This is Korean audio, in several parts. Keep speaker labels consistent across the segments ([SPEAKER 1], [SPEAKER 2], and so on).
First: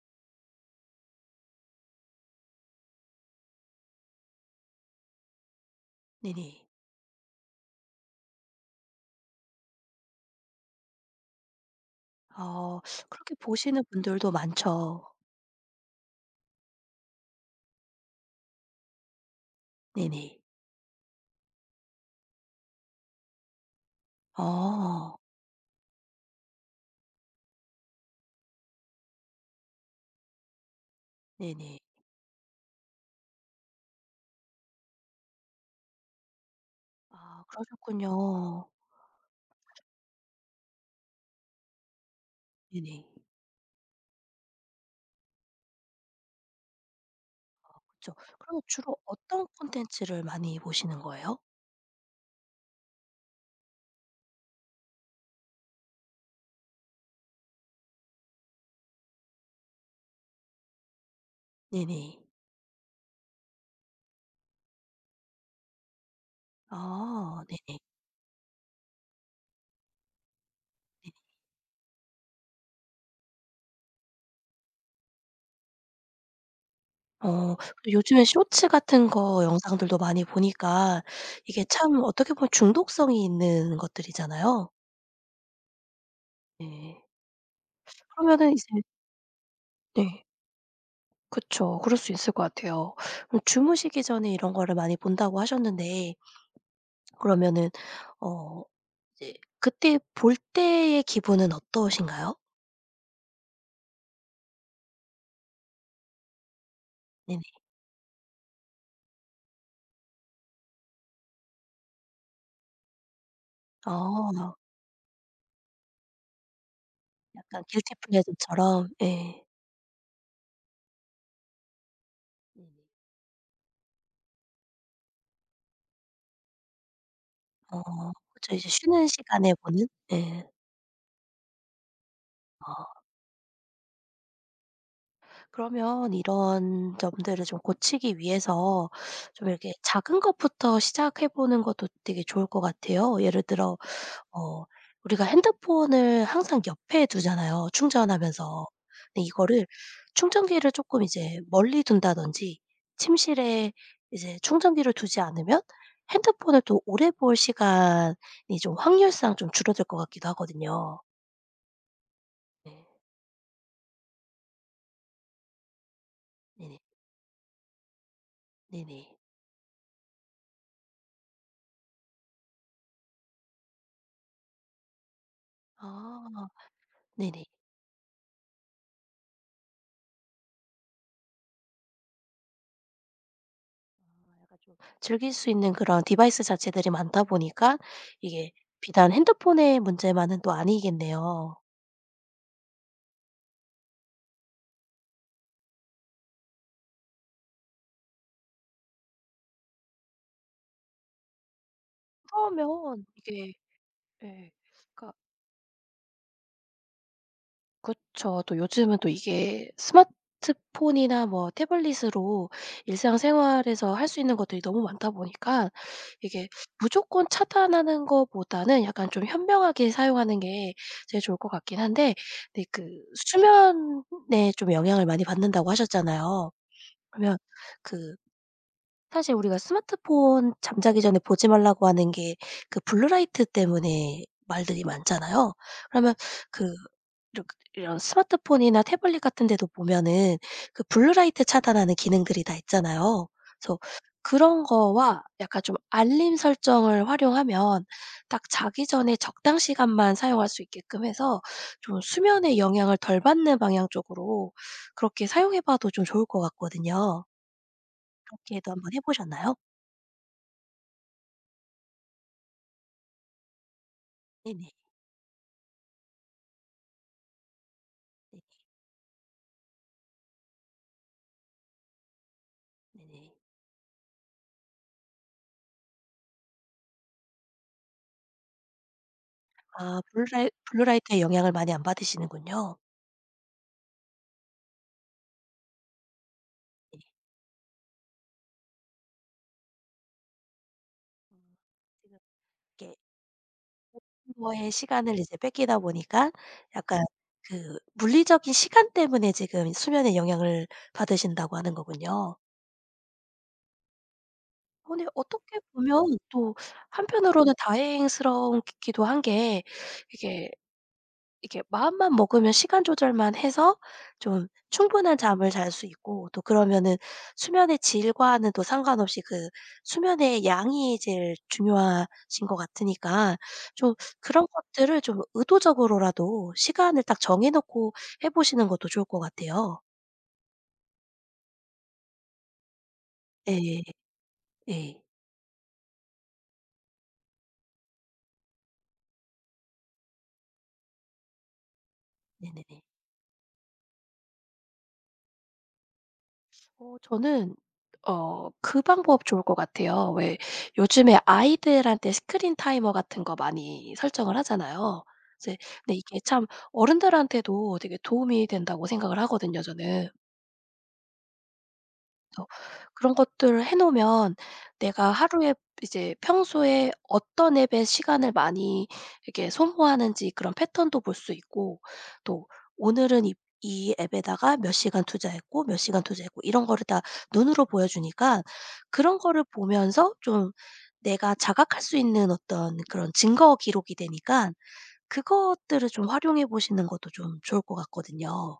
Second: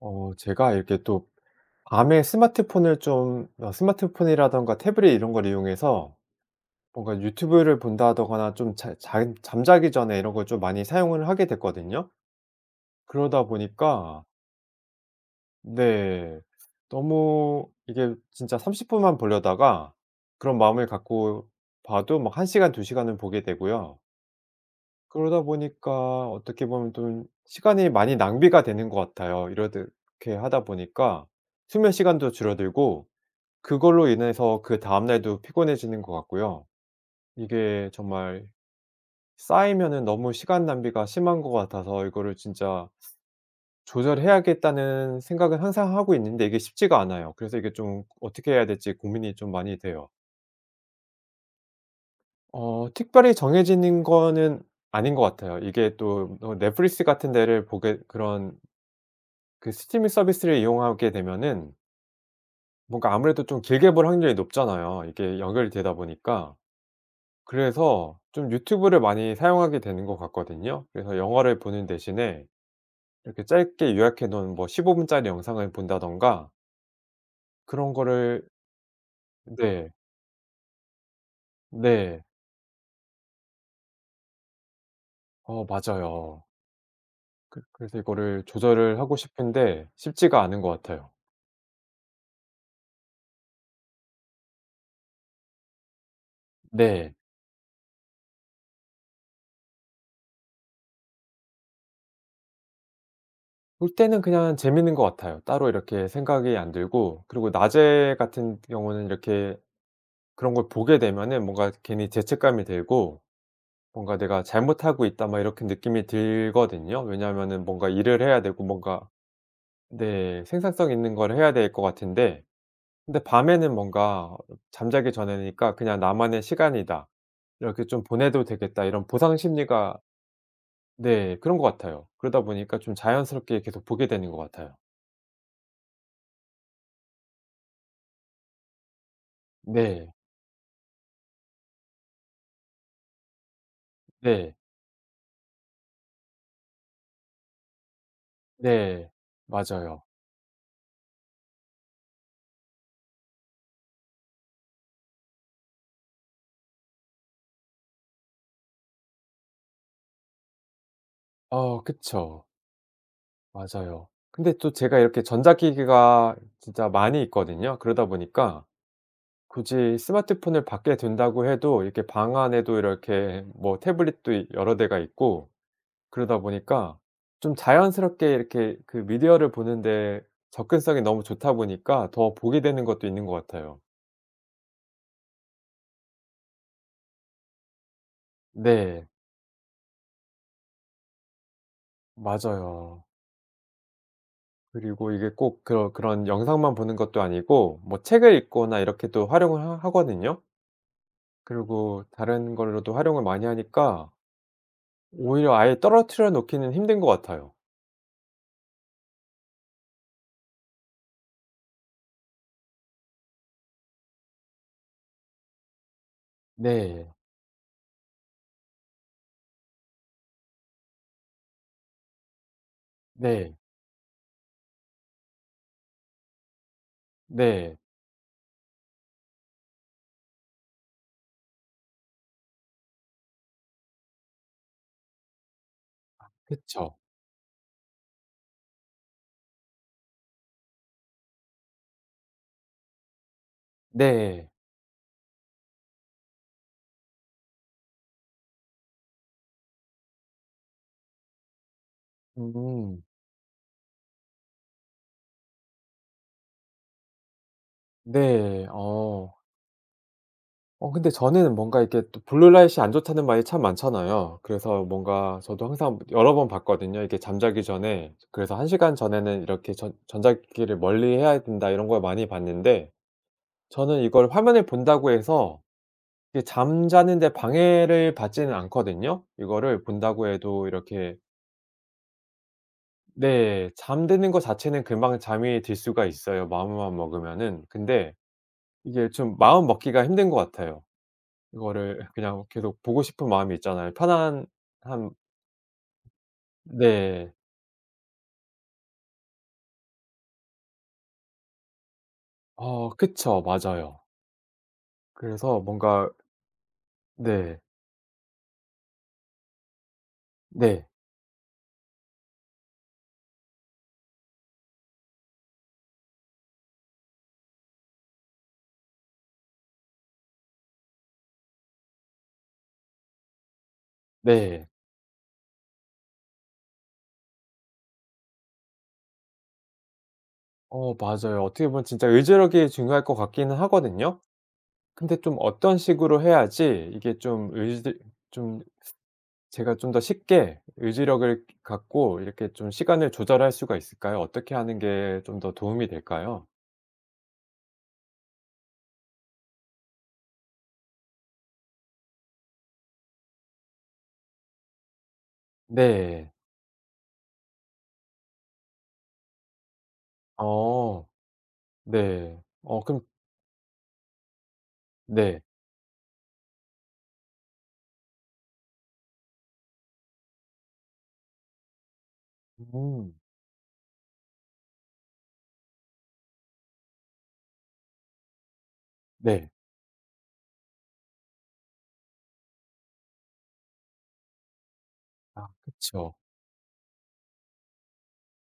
[SPEAKER 1] 어, 제가 이렇게 또 밤에 스마트폰을 좀 어 스마트폰이라든가 태블릿 이런 걸 이용해서
[SPEAKER 2] 네네.
[SPEAKER 1] 뭔가 유튜브를 본다거나 좀 잘 잘 잠자기 전에 이런 걸 좀 많이 사용을 하게 됐거든요.
[SPEAKER 2] 아, 그렇게
[SPEAKER 1] 그러다
[SPEAKER 2] 보시는
[SPEAKER 1] 보니까
[SPEAKER 2] 분들도 많죠.
[SPEAKER 1] 네. 너무 이게 진짜 30 분만 보려다가
[SPEAKER 2] 네네.
[SPEAKER 1] 그런 마음을 갖고 봐도 뭐 1시간, 2시간 을 보게 되고요.
[SPEAKER 2] 아.
[SPEAKER 1] 그러다 보니까 어떻게 보면 좀 시간이 많이 낭비가 되는 것 같아요. 이렇듯 이렇게 하다 보니까
[SPEAKER 2] 네네.
[SPEAKER 1] 수면 시간도 줄어들고 그걸로 인해서 그다음 날도 피곤해지는 것 같고요.
[SPEAKER 2] 아,
[SPEAKER 1] 이게 정말
[SPEAKER 2] 그러셨군요.
[SPEAKER 1] 쌓이면은 너무 시간 낭비가 심한 것 같아서 이거를 진짜
[SPEAKER 2] 네네.
[SPEAKER 1] 조절해야겠다는 생각은 항상 하고 있는데 이게 쉽지가 않아요. 그래서 이게
[SPEAKER 2] 아,
[SPEAKER 1] 좀
[SPEAKER 2] 그쵸.
[SPEAKER 1] 어떻게
[SPEAKER 2] 그러면
[SPEAKER 1] 해야 될지
[SPEAKER 2] 주로
[SPEAKER 1] 고민이
[SPEAKER 2] 어떤
[SPEAKER 1] 좀 많이 돼요.
[SPEAKER 2] 컨텐츠를 많이 보시는 거예요?
[SPEAKER 1] 어, 특별히 정해지는 거는 아닌 것 같아요. 이게 또 어 넷플릭스 같은 데를 보게 그런 ...그 스트리밍 서비스를 이용하게 되면은.
[SPEAKER 2] 네네.
[SPEAKER 1] 뭔가 아무래도 좀 길게 볼 확률이 높잖아요. 이게 연결이 되다 보니까.
[SPEAKER 2] 아, 네네.
[SPEAKER 1] 그래서 좀 유튜브를 많이 사용하게 되는 것 같거든요.
[SPEAKER 2] 네.
[SPEAKER 1] 그래서 영화를 보는 대신에 이렇게 짧게 요약해 놓은 뭐 15분 짜리 영상을 본다든가
[SPEAKER 2] 어,
[SPEAKER 1] 그런
[SPEAKER 2] 요즘에
[SPEAKER 1] 거를
[SPEAKER 2] 쇼츠 같은 거
[SPEAKER 1] 네.
[SPEAKER 2] 영상들도 많이 보니까 이게 참
[SPEAKER 1] 네.
[SPEAKER 2] 어떻게 보면 중독성이 있는 것들이잖아요.
[SPEAKER 1] 어, 맞아요.
[SPEAKER 2] 네.
[SPEAKER 1] 그 그래서 이거를
[SPEAKER 2] 그러면은 이제
[SPEAKER 1] 조절을 하고 싶은데
[SPEAKER 2] 네.
[SPEAKER 1] 쉽지가 않은 것 같아요.
[SPEAKER 2] 그쵸. 그럴 수 있을 것 같아요. 그럼 주무시기 전에 이런 거를 많이 본다고 하셨는데
[SPEAKER 1] 네.
[SPEAKER 2] ...그러면은 어, 이제 그때 볼 때의 기분은 어떠신가요?
[SPEAKER 1] 볼 때는 그냥 재밌는 것 같아요. 따로 이렇게 생각이 안 들고
[SPEAKER 2] 네네.
[SPEAKER 1] 그리고 낮에 같은 경우에는 이렇게 그런 걸 보게 되면은 뭔가 괜히 죄책감이 들고 '뭔가 내가
[SPEAKER 2] 아.
[SPEAKER 1] 잘못하고 있다.' 막 이렇게 느낌이 들거든요.
[SPEAKER 2] 약간
[SPEAKER 1] 왜냐하면은 뭔가
[SPEAKER 2] Guilty
[SPEAKER 1] 일을
[SPEAKER 2] Pleasure
[SPEAKER 1] 해야 되고
[SPEAKER 2] 처럼.
[SPEAKER 1] 뭔가
[SPEAKER 2] 예.
[SPEAKER 1] 네, 생산성 있는 걸 해야 될 것 같은데.
[SPEAKER 2] 네.
[SPEAKER 1] 근데 밤에는 뭔가 잠자기 전이니까 그냥 '나만의 시간이다.
[SPEAKER 2] 어,
[SPEAKER 1] 이렇게 좀 보내도
[SPEAKER 2] 그쵸. 이제
[SPEAKER 1] 되겠다.' 이런
[SPEAKER 2] 쉬는 시간에 보는?
[SPEAKER 1] 보상심리가
[SPEAKER 2] 네.
[SPEAKER 1] 네, 그런 것 같아요. 그러다 보니까 좀
[SPEAKER 2] 아.
[SPEAKER 1] 자연스럽게 계속 보게 되는 것 같아요.
[SPEAKER 2] 그러면 이런 점들을 좀 고치기 위해서 좀 이렇게
[SPEAKER 1] 네.
[SPEAKER 2] 작은 것부터 시작해 보는 것도 되게 좋을 것 같아요. 예를 들어
[SPEAKER 1] 네.
[SPEAKER 2] 어, 우리가 핸드폰을 항상 옆에 두잖아요, 충전하면서.
[SPEAKER 1] 네,
[SPEAKER 2] 근데 이거를
[SPEAKER 1] 맞아요.
[SPEAKER 2] 충전기를 쪼끔 이제 멀리 둔다든지 침실에 이제 충전기를 두지 않으면 핸드폰을 더 오래 볼 시간이 좀 확률상 좀 줄어들 것 같기도 하거든요.
[SPEAKER 1] 어, 그쵸. 맞아요. 근데 또 제가 이렇게 전자기기가
[SPEAKER 2] 네네.
[SPEAKER 1] 진짜 많이 있거든요. 그러다 보니까
[SPEAKER 2] 네네.
[SPEAKER 1] 굳이 스마트폰을 밖에 둔다고 해도 이렇게 방 안에도 이렇게 뭐 태블릿도 이 여러 대가 있고 그러다
[SPEAKER 2] 아,
[SPEAKER 1] 보니까
[SPEAKER 2] 네네.
[SPEAKER 1] 좀 자연스럽게 이렇게 그 미디어를 보는 데 접근성이 너무 좋다 보니까 더 보게 되는 것도 있는 것 같아요.
[SPEAKER 2] [unintelligible] 즐길 수 있는 그런 디바이스 자체들이 많다 보니까 이게
[SPEAKER 1] 네.
[SPEAKER 2] 비단 핸드폰의 문제만은 또 아니겠네요.
[SPEAKER 1] 맞아요. 그리고 이게 꼭 그런, 그런 영상만 보는 것도 아니고 뭐 책을 읽거나 이렇게 또 활용을 하 하거든요. 그리고 다른 걸로도
[SPEAKER 2] 그러면
[SPEAKER 1] 활용을 많이
[SPEAKER 2] 이게
[SPEAKER 1] 하니까
[SPEAKER 2] 예. 그러니까
[SPEAKER 1] 오히려 아예 떨어뜨려 놓기는 힘든 것 같아요.
[SPEAKER 2] 그쵸. 또 요즘은 또 이게 스마트폰이나 뭐 태블릿으로 일상생활에서 할 수 있는 것들이 너무 많다 보니까 이게
[SPEAKER 1] 네.
[SPEAKER 2] 무조건 차단하는 것보다는 약간 좀 현명하게 사용하는 게 제일 좋을 것 같긴 한데 근데 그
[SPEAKER 1] 네.
[SPEAKER 2] 수면에 좀 영향을 많이 받는다고 하셨잖아요. 그러면
[SPEAKER 1] 네.
[SPEAKER 2] 그 사실 우리가 스마트폰 잠자기 전에 보지 말라고 하는 게 그 블루 라이트 때문에 말들이 많잖아요. 그러면 그
[SPEAKER 1] 그쵸.
[SPEAKER 2] 이러 이런 스마트폰이나 태블릿 같은 데도 보면은 그 블루 라이트 차단하는 기능들이 다 있잖아요. 그래서
[SPEAKER 1] 네.
[SPEAKER 2] 그런 거와 약간 좀 알림 설정을 활용하면 딱 자기 전에 적당 시간만 사용할 수 있게끔 해서 좀 수면에 영향을
[SPEAKER 1] 음.
[SPEAKER 2] 덜 받는 방향 쪽으로 그렇게 사용해 봐도 좀 좋을 것 같거든요.
[SPEAKER 1] 네.
[SPEAKER 2] 그렇게도 1 번 해
[SPEAKER 1] 어.
[SPEAKER 2] 보셨나요?
[SPEAKER 1] 어 근데 저는 뭔가 이렇게 또 블루 라이트가 안 좋다는 말이 참 많잖아요.
[SPEAKER 2] 네네.
[SPEAKER 1] 그래서 뭔가 저도 항상 여러 번 봤거든요, 이게 잠자기 전에.
[SPEAKER 2] 네.
[SPEAKER 1] 그래서 1 시간 전에는 이렇게 '전 전자 기기를 멀리해야 된다.' 이런 걸 많이 봤는데
[SPEAKER 2] 네네.
[SPEAKER 1] 저는 이걸 화면을 본다고 해서 이게 잠자는 데 방해를 받지는 않거든요. 이거를
[SPEAKER 2] 아. 블루
[SPEAKER 1] 본다고
[SPEAKER 2] 라이
[SPEAKER 1] 해도
[SPEAKER 2] 블루
[SPEAKER 1] 이렇게
[SPEAKER 2] 라이트의 영향을 많이 안 받으시는군요.
[SPEAKER 1] 네 잠드는 거 자체는 금방 잠이 들 수가 있어요 마음만
[SPEAKER 2] 네.
[SPEAKER 1] 먹으면은. 근데 이게 좀 마음 먹기가 힘든 것 같아요.
[SPEAKER 2] 음.
[SPEAKER 1] 이거를
[SPEAKER 2] 지금
[SPEAKER 1] 그냥 계속
[SPEAKER 2] 이렇게
[SPEAKER 1] 보고 싶은 마음이 있잖아요. 편안함
[SPEAKER 2] [unintelligible] 에 시간을 이제 뺏기다 보니까 약간
[SPEAKER 1] 네.
[SPEAKER 2] 그 물리적인 시간 때문에 지금 수면에 영향을 받으신다고 하는 거군요.
[SPEAKER 1] 어 그쵸. 맞아요.
[SPEAKER 2] 아니 어떻게
[SPEAKER 1] 그래서 뭔가
[SPEAKER 2] 보면 또 한편으로는
[SPEAKER 1] 네.
[SPEAKER 2] 다행스럽기도 한 게 이게
[SPEAKER 1] 네.
[SPEAKER 2] 이렇게 마음만 먹으면 시간 조절만 해서 좀 충분한 잠을 잘 수 있고 또 그러면은 수면의 질과는 또 상관없이 그 수면의 양이 제일 중요하신 것 같으니까 좀 그런
[SPEAKER 1] 네.
[SPEAKER 2] 것들을 좀 의도적으로라도 시간을 딱 정해 놓고 해 보시는 것도 좋을 것 같아요.
[SPEAKER 1] 어 맞아요. 어떻게 보면 진짜 의지력이 중요할 것 같기는
[SPEAKER 2] 예예.
[SPEAKER 1] 하거든요.
[SPEAKER 2] 예.
[SPEAKER 1] 근데 좀 어떤 식으로 해야지 이게 좀 의지 좀 제가 좀 더 쉽게 의지력을 갖고 이렇게 좀
[SPEAKER 2] 네네네.
[SPEAKER 1] 시간을 조절할 수가 있을까요? 어떻게 하는 게 좀 더 도움이 될까요?
[SPEAKER 2] 어 저는 어 그 방법 좋을 것 같아요. 왜 요즘에 아이들한테 스크린 타이머 같은 거 많이 설정을 하잖아요. 이제 근데 이게
[SPEAKER 1] 네.
[SPEAKER 2] 참 어른들한테도 되게 도움이 된다고 생각을 하거든요 저는.
[SPEAKER 1] 어. 네.
[SPEAKER 2] 어. 그래서
[SPEAKER 1] 어 그럼
[SPEAKER 2] 그런 것들을 해 놓으면 내가
[SPEAKER 1] 네.
[SPEAKER 2] 하루에 이제 평소에 어떤 앱에 시간을 많이 이렇게 소모하는지 그런 패턴도 볼 수 있고 또
[SPEAKER 1] 음.
[SPEAKER 2] 오늘은 이 이 앱에다가 몇 시간 투자했고 몇 시간 투자했고 이런 거를 다 눈으로 보여 주니까 그런 거를
[SPEAKER 1] 네.
[SPEAKER 2] 보면서 좀 내가 자각할 수 있는 어떤 그런 증거 기록이 되니까
[SPEAKER 1] 아
[SPEAKER 2] 그것들을 좀
[SPEAKER 1] 그쵸.
[SPEAKER 2] 활용해 보시는 것도 좀 좋을 것 같거든요.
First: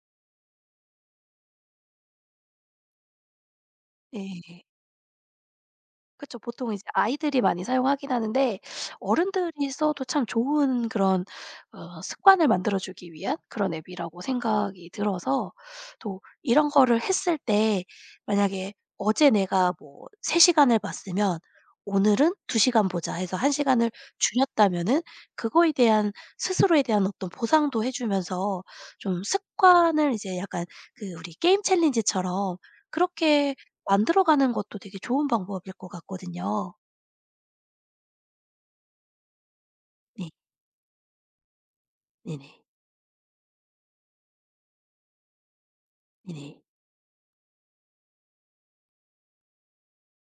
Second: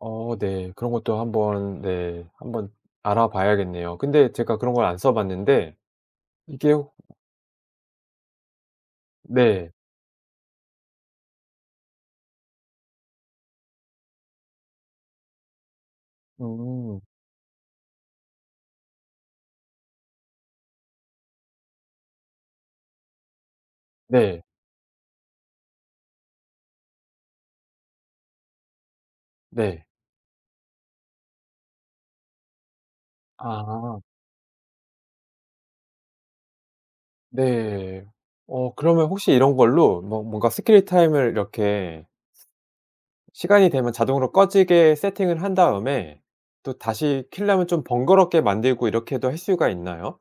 [SPEAKER 1] 어 네. 그런 것도 한번 네 한번 알아봐야겠네요. 근데 제가
[SPEAKER 2] 네.
[SPEAKER 1] 그런 걸 안 써봤는데
[SPEAKER 2] 그쵸. 보통
[SPEAKER 1] 이게
[SPEAKER 2] 이제
[SPEAKER 1] 오
[SPEAKER 2] 아이들이 많이 사용하긴 하는데 어른들이
[SPEAKER 1] 네.
[SPEAKER 2] 써도 참 좋은 그런 어 습관을 만들어주기 위한 그런 앱이라고 생각이 들어서 또 이런 거를
[SPEAKER 1] 음.
[SPEAKER 2] 했을 때 만약에 '어제 내가 뭐 3 시간을 봤으면 오늘은 2 시간 보자.' 해서 1 시간을
[SPEAKER 1] 네.
[SPEAKER 2] 줄였다면은 그거에 대한 스스로에 대한 어떤 보상도 해주면서 좀
[SPEAKER 1] 네.
[SPEAKER 2] 습관을 이제 약간 그 우리 게임 챌린지처럼 그렇게
[SPEAKER 1] 아.
[SPEAKER 2] 만들어가는 것도 되게 좋은 방법일 것 같거든요.
[SPEAKER 1] 네. 어 그러면 혹시 이런 걸로 뭔
[SPEAKER 2] 네.
[SPEAKER 1] 뭔가 스케일 타임을 이렇게
[SPEAKER 2] 네네.
[SPEAKER 1] ...시간이 되면 자동으로 꺼지게 세팅을 한 다음에
[SPEAKER 2] 네네.
[SPEAKER 1] 또 다시 키려면 좀 번거롭게 만들고 이렇게도 할 수가 있나요?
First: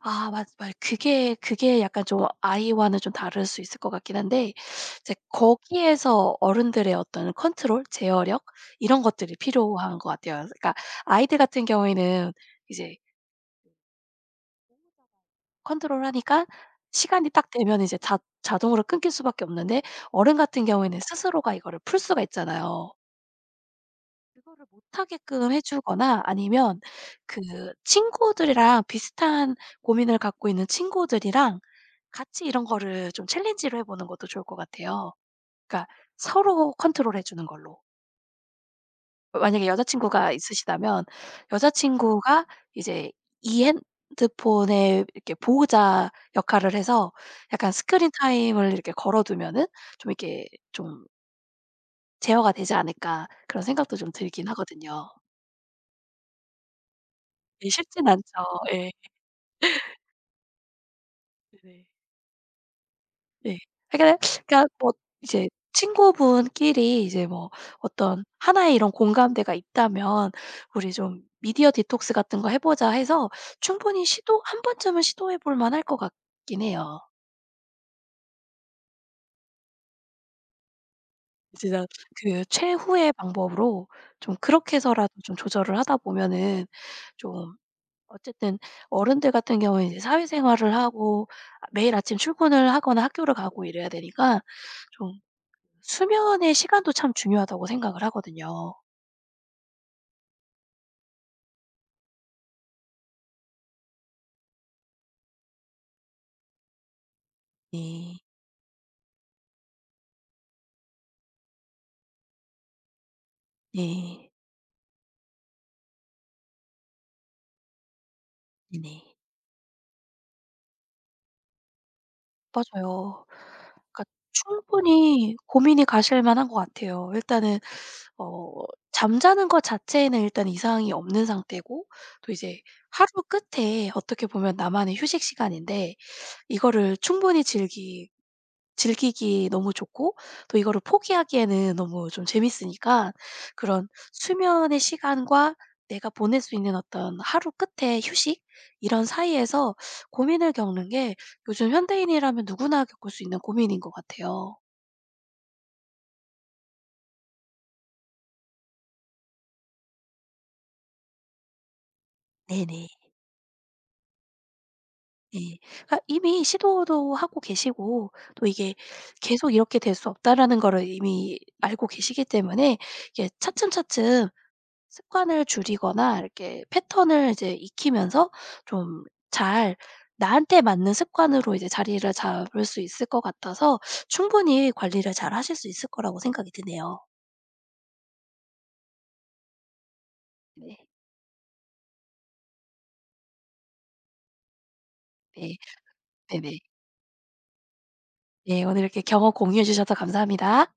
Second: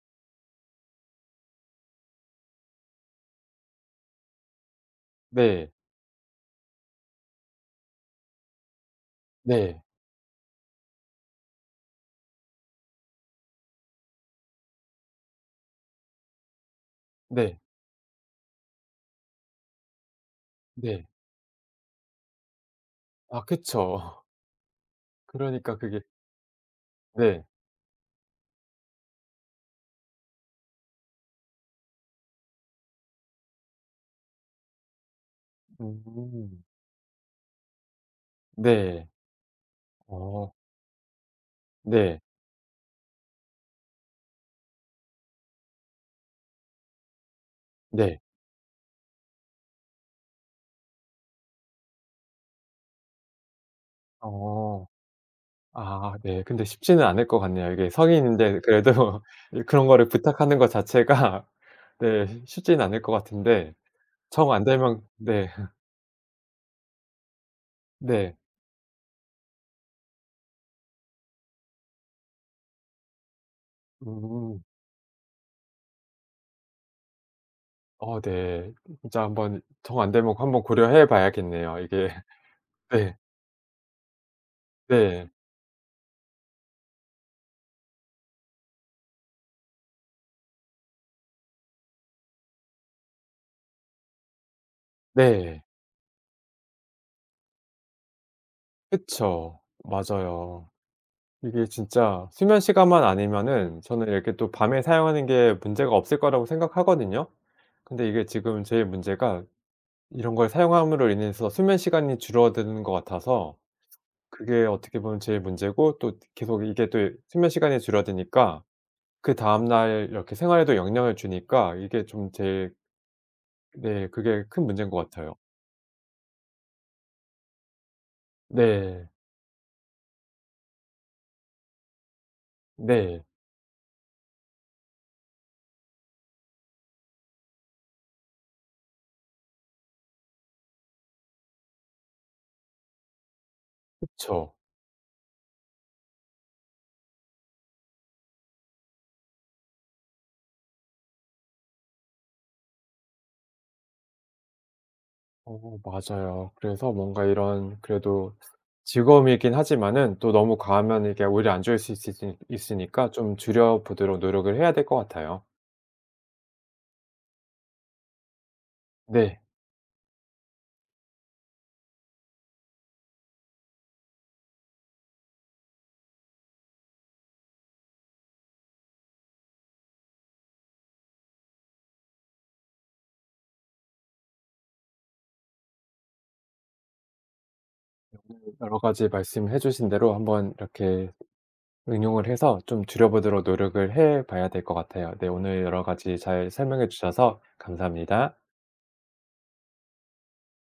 [SPEAKER 2] 아 맞 말 그게 그게 약간 좀 아이와는 좀 다를 수 있을 것 같긴 한데. 이제
[SPEAKER 1] 네.
[SPEAKER 2] 거기에서 어른들의 어떤 컨트롤, 제어력 이런 것들이
[SPEAKER 1] 네.
[SPEAKER 2] 필요한 것 같아요. 그니까 아이들 같은 경우에는 이제 보호자가 ...컨트롤하니까 시간이 딱
[SPEAKER 1] 네.
[SPEAKER 2] 되면 이제 자 자동으로 끊길 수밖에 없는데 어른 같은 경우에는
[SPEAKER 1] 네.
[SPEAKER 2] 스스로가 이거를 풀 수가 있잖아요.
[SPEAKER 1] 아, 그쵸.
[SPEAKER 2] 그거를 못 하게끔 해
[SPEAKER 1] 그러니까 그게
[SPEAKER 2] 주거나 아니면 그
[SPEAKER 1] 네.
[SPEAKER 2] 친구들이랑 비슷한 고민을 갖고 있는 친구들이랑 같이 이런 거를 좀 챌린지를 해 보는 것도 좋을 것 같아요. 그러니까
[SPEAKER 1] 음.
[SPEAKER 2] 서로 컨트롤해 주는 걸로.
[SPEAKER 1] 네.
[SPEAKER 2] 만약에 여자친구가
[SPEAKER 1] 어.
[SPEAKER 2] 있으시다면
[SPEAKER 1] 네.
[SPEAKER 2] 여자친구가 이제 이 핸드폰의 이렇게 보호자 역할을 해서 약간 스크린
[SPEAKER 1] 네.
[SPEAKER 2] 타임을 이렇게 걸어두면 좀 이렇게 좀 '제어가 되지 않을까.' 그런 생각도 좀 들긴
[SPEAKER 1] 어.
[SPEAKER 2] 하거든요.
[SPEAKER 1] 아 네. 근데 쉽지는 않을 것
[SPEAKER 2] 예,
[SPEAKER 1] 같네요. 이게
[SPEAKER 2] 쉽진 않죠.
[SPEAKER 1] 성인인데
[SPEAKER 2] 예.
[SPEAKER 1] 그래도 그런 거를 부탁하는 것 자체가
[SPEAKER 2] 네네.
[SPEAKER 1] 네 쉽지는 않을 것
[SPEAKER 2] 네.
[SPEAKER 1] 같은데.
[SPEAKER 2] [unintelligible]
[SPEAKER 1] 정 안
[SPEAKER 2] 그니까 뭐
[SPEAKER 1] 되면
[SPEAKER 2] 이제
[SPEAKER 1] 네.
[SPEAKER 2] 친구분끼리 이제 뭐 어떤
[SPEAKER 1] 네.
[SPEAKER 2] 하나의 이런 공감대가 있다면, "우리 좀 미디어 디톡스 같은 거 해 보자." 해서 충분히 시도 한
[SPEAKER 1] 음.
[SPEAKER 2] 번쯤은 시도해 볼 만할 것 같긴 해요.
[SPEAKER 1] 어, 네. 진짜 한 번 정 안 되면 한 번 고려해 봐야겠네요.
[SPEAKER 2] [unintelligible]
[SPEAKER 1] 이게
[SPEAKER 2] 그 최후의
[SPEAKER 1] 네.
[SPEAKER 2] 방법으로 좀 그렇게 해서라도
[SPEAKER 1] 네.
[SPEAKER 2] 좀 조절을 하다 보면은 좀 어쨌든 어른들 같은 경우에는 이제 사회생활을 하고 매일 아침 출근을 하거나 학교를 가고 이래야 되니까 좀
[SPEAKER 1] 네.
[SPEAKER 2] 수면의 시간도 참 중요하다고 생각을 하거든요.
[SPEAKER 1] 그쵸. 맞아요. 이게 진짜 수면시간만 아니면은 저는 이렇게 또 밤에 사용하는 게 문제가 없을 거라고 생각하거든요. 근데
[SPEAKER 2] 네.
[SPEAKER 1] 이게 지금 제일 문제가 이런 걸 사용함으로 인해서 수면 시간이 줄어드는 것 같아서
[SPEAKER 2] 네.
[SPEAKER 1] 그게 어떻게 보면 제일 문제고 또 계속 이게 또 수면 시간이 줄어드니까
[SPEAKER 2] 네.
[SPEAKER 1] 그다음 날 이렇게 생활에도 영향을 주니까 이게 좀 제일
[SPEAKER 2] 맞아요. 그러니까
[SPEAKER 1] 네 그게 큰 문제인 것 같아요.
[SPEAKER 2] 충분히 고민이 가실만한 것 같아요. 일단은 어
[SPEAKER 1] 네.
[SPEAKER 2] 잠자는 것 자체는 일단 이상이 없는 상태고 또 이제 하루
[SPEAKER 1] 네.
[SPEAKER 2] 끝에 어떻게 보면 나만의 휴식 시간인데 이거를 충분히 즐기 즐기기 너무 좋고 또 이거를 포기하기에는 너무 좀 재밌으니까 그런
[SPEAKER 1] 그쵸.
[SPEAKER 2] 수면의 시간과 내가 보낼 수 있는 어떤 하루 끝에 휴식 이런 사이에서 고민을 겪는 게 요즘 현대인이라면 누구나 겪을 수 있는 고민인 것 같아요.
[SPEAKER 1] 어, 맞아요. 그래서 뭔가 이런 그래도 즐거움이 있긴 하지만 또 너무 과하면 이게 오히려 안 좋을 수 있수있
[SPEAKER 2] 네네.
[SPEAKER 1] 있으니까 좀 줄여 보도록 노력을 해야 될 것 같아요.
[SPEAKER 2] 네. 그러니까 이미 시도도 하고 계시고 또 이게
[SPEAKER 1] 네.
[SPEAKER 2] 계속 이렇게 될 수 없다라는 거를 이미 알고 계시기 때문에 이게 차츰차츰 습관을 줄이거나 이렇게 패턴을 이제 익히면서 좀 잘 나한테 맞는 습관으로 이제 자리를 잡을 수 있을 것 같아서 충분히 관리를 잘 하실 수 있을 거라고 생각이 드네요.
[SPEAKER 1] [unintelligible] 여러 가지 말씀해 주신 대로 한번
[SPEAKER 2] 네.
[SPEAKER 1] 이렇게 응용을 해서 좀 줄여 보도록 노력을 해 봐야 될 것 같아요. 네,
[SPEAKER 2] 네.
[SPEAKER 1] 오늘 여러 가지 잘
[SPEAKER 2] 네네.
[SPEAKER 1] 설명해 주셔서 감사합니다.
[SPEAKER 2] 네, 오늘 이렇게 경험 공유해 주셔서 감사합니다.